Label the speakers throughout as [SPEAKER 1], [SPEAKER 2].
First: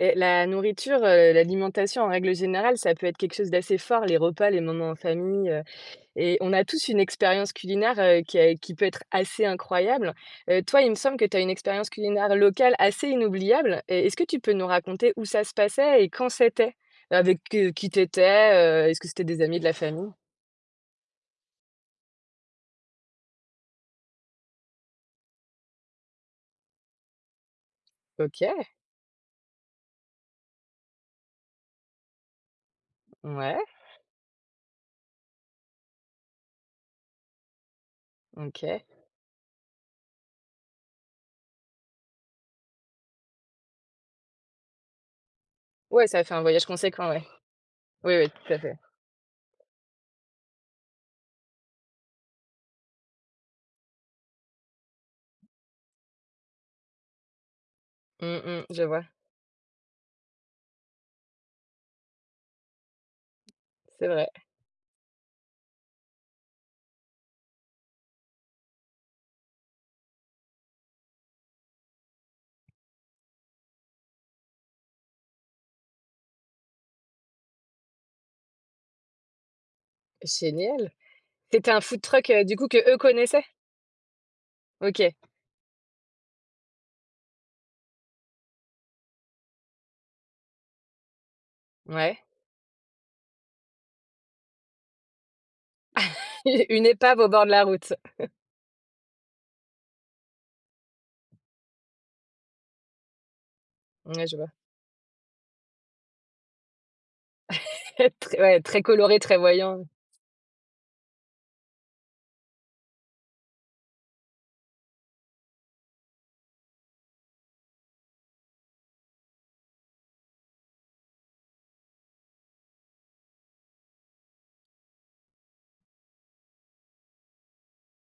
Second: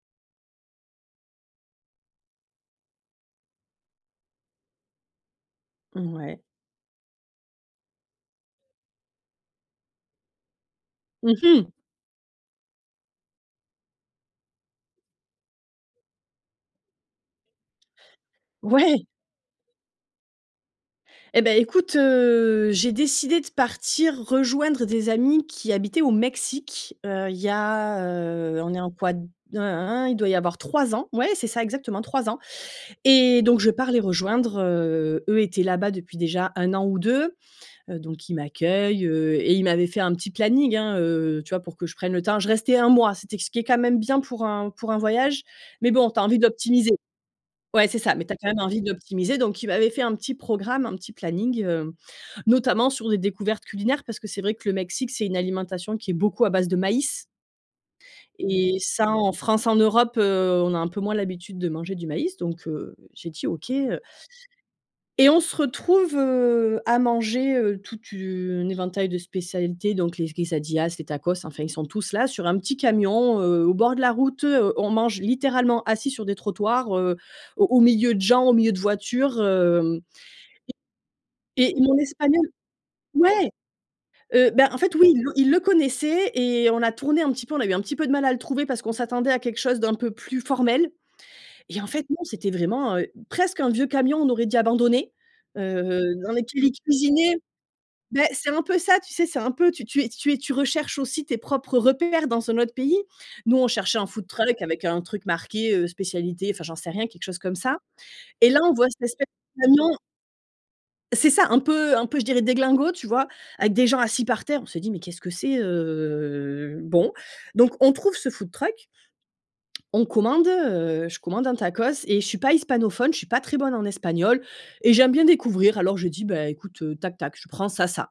[SPEAKER 1] Heu, la nourriture, heu, l'alimentation en règle générale, ça peut être quelque chose d'assez fort, les repas, les moments en famille, heu
[SPEAKER 2] Mmh
[SPEAKER 1] et
[SPEAKER 2] ouais.
[SPEAKER 1] on a tous une expérience culinaire, heu, qui est qui peut être assez incroyable. Heu, toi, il me semble que
[SPEAKER 2] Mmh
[SPEAKER 1] tu as une
[SPEAKER 2] mh!
[SPEAKER 1] expérience culinaire locale assez inoubliable. Et est-ce que tu peux nous raconter où ça se passait et quand c'était? Avec, heu, qui tu étais? Heu, est-ce
[SPEAKER 2] Ouais.
[SPEAKER 1] que c'était des amis, de la famille?
[SPEAKER 2] Eh beh, écoute, heu, j'ai décidé de partir rejoindre des amis qui habitaient au Mexique. Heu, il y a, heu,
[SPEAKER 1] OK!
[SPEAKER 2] on est en quoi? Hein, hein, hein. Il doit y avoir 3 ans. Ouais! C'est ça, exactement 3 ans. Et donc,
[SPEAKER 1] Ouais.
[SPEAKER 2] je pars les rejoindre, heu, eux étaient là-bas depuis déjà 1 an ou 2. Heu, donc ils
[SPEAKER 1] OK.
[SPEAKER 2] m'accueillent, heu, et ils m'avaient fait un petit planning, hein, heu, tu vois, pour que je prenne le temps. Je restais un mois, c'était ce qui est quand même bien pour un pour un voyage. Mais
[SPEAKER 1] Ouais,
[SPEAKER 2] bon, tu as
[SPEAKER 1] ça fait
[SPEAKER 2] envie
[SPEAKER 1] un voyage
[SPEAKER 2] d'optimiser
[SPEAKER 1] conséquent, ouais.
[SPEAKER 2] Ouais, c'est
[SPEAKER 1] Oui,
[SPEAKER 2] ça, mais
[SPEAKER 1] oui,
[SPEAKER 2] tu as quand
[SPEAKER 1] tout à
[SPEAKER 2] même
[SPEAKER 1] fait.
[SPEAKER 2] envie d'optimiser. Donc, il m'avait fait un petit programme, un petit planning, hem, notamment sur des découvertes culinaires, parce que c'est vrai que le Mexique, c'est une alimentation qui est beaucoup à base de maïs
[SPEAKER 1] Mmh. Mmh.
[SPEAKER 2] et
[SPEAKER 1] Je vois.
[SPEAKER 2] ça, en France, en Europe, heu, on a un peu moins l'habitude de manger du maïs. Donc, heu, j'ai dit OK, heu
[SPEAKER 1] C'est vrai.
[SPEAKER 2] et on se retrouve, heu, à manger, heu, tout une éventail de spécialités, donc les quesadillas, les tacos. Enfin, ils sont tous là, sur un petit camion, heu, au bord de la route. On mange littéralement assis sur des trottoirs, heu, au au milieu de gens, au milieu de voitures, hem.
[SPEAKER 1] Génial!
[SPEAKER 2] Et
[SPEAKER 1] C'était un
[SPEAKER 2] et mon
[SPEAKER 1] food truck, heu,
[SPEAKER 2] Espagnol
[SPEAKER 1] du coup, qu'eux connaissaient?
[SPEAKER 2] ouais! Heu, bah en fait, oui,
[SPEAKER 1] OK.
[SPEAKER 2] ils le ils le connaissaient et on a tourné un petit peu, on a eu un petit peu de mal à le trouver, parce qu'on s'attendait à quelque chose d'un peu plus formel. Et en fait, non,
[SPEAKER 1] Ouais.
[SPEAKER 2] c'était vraiment, heu, presque un vieux camion, on aurait dit abandonné, heu, dans lequel ils
[SPEAKER 1] Une épave au
[SPEAKER 2] cuisinaient.
[SPEAKER 1] bord de la route.
[SPEAKER 2] Ben, c'est un peu ça, tu sais, c'est un peu tu es tu es tu recherches aussi tes propres repères, dans un autre pays. Nous, on cherchait un food
[SPEAKER 1] Ouais, je vois.
[SPEAKER 2] truck avec un truc marqué, heu, spécialités, enfin, j'en sais rien, quelque chose comme ça. Et là,
[SPEAKER 1] Très,
[SPEAKER 2] on
[SPEAKER 1] très
[SPEAKER 2] voit cette
[SPEAKER 1] coloré,
[SPEAKER 2] espèce
[SPEAKER 1] très
[SPEAKER 2] de
[SPEAKER 1] voyant.
[SPEAKER 2] camion c'est ça un peu, un peu je dirais, déglingo, tu vois, avec des gens assis par terre, on se dit: «Mais qu'est-ce que c'est?» heu, bon. Donc on trouve ce food truck. On commande, heu, je commande un tacos et je suis pas hispanophone, je suis pas très bonne en Espagnol et j'aime bien découvrir. Alors je dis: «Beh, écoute, heu, tac tac, je prends ça, ça»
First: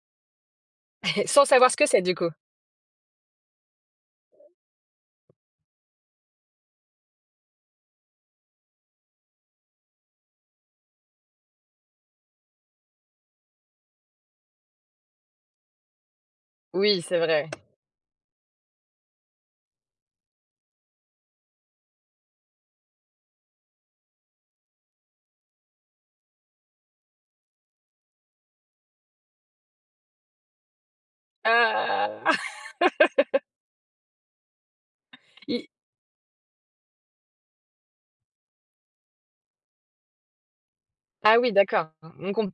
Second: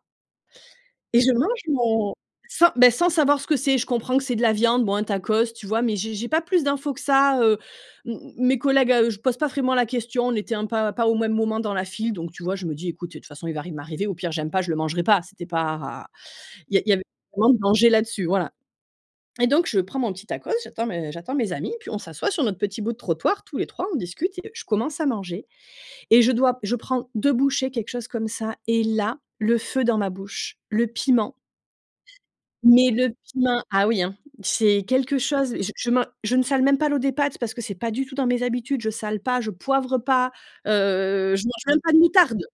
[SPEAKER 2] et je
[SPEAKER 1] Sans
[SPEAKER 2] mange
[SPEAKER 1] savoir ce que c'est, du
[SPEAKER 2] mon
[SPEAKER 1] coup?
[SPEAKER 2] sans, beh, sans savoir ce que c'est, je comprends que c'est de la viande, bon, un tacos, tu vois, mais j'ai j'ai pas plus d'infos que ça. Heu, m mes collègues, à eux, je pose pas vraiment la question, on était un pas pas au même moment dans la file, donc, tu vois, je me dis: «Ecoute, eh, de toute façon, il va rien m'arriver, au pire, j'aime pas, je le mangerai pas». C'était pas. Il y a il y
[SPEAKER 1] Oui,
[SPEAKER 2] avait
[SPEAKER 1] c'est
[SPEAKER 2] pas
[SPEAKER 1] vrai.
[SPEAKER 2] vraiment de danger là-dessus. Voilà. Et donc, je prends mon petit tacos, j'attends mes j'attends mes amis, puis on s'assoit sur notre petit bout de trottoir, tous les 3, on discute et je commence à manger et je dois je prends 2 bouchées, quelque chose comme ça, et là, le feu dans ma bouche, le piment
[SPEAKER 1] Ah!
[SPEAKER 2] mais le piment! Ah oui, hein, c'est quelque chose, je
[SPEAKER 1] I
[SPEAKER 2] je je man je ne sale même pas l'eau des pâtes, parce que c'est pas du tout dans mes habitudes. Je sale pas, je poivre pas, heu,
[SPEAKER 1] Ah
[SPEAKER 2] je
[SPEAKER 1] oui,
[SPEAKER 2] mange même
[SPEAKER 1] d'accord.
[SPEAKER 2] pas de
[SPEAKER 1] Mmh. Donc,
[SPEAKER 2] moutarde!
[SPEAKER 1] on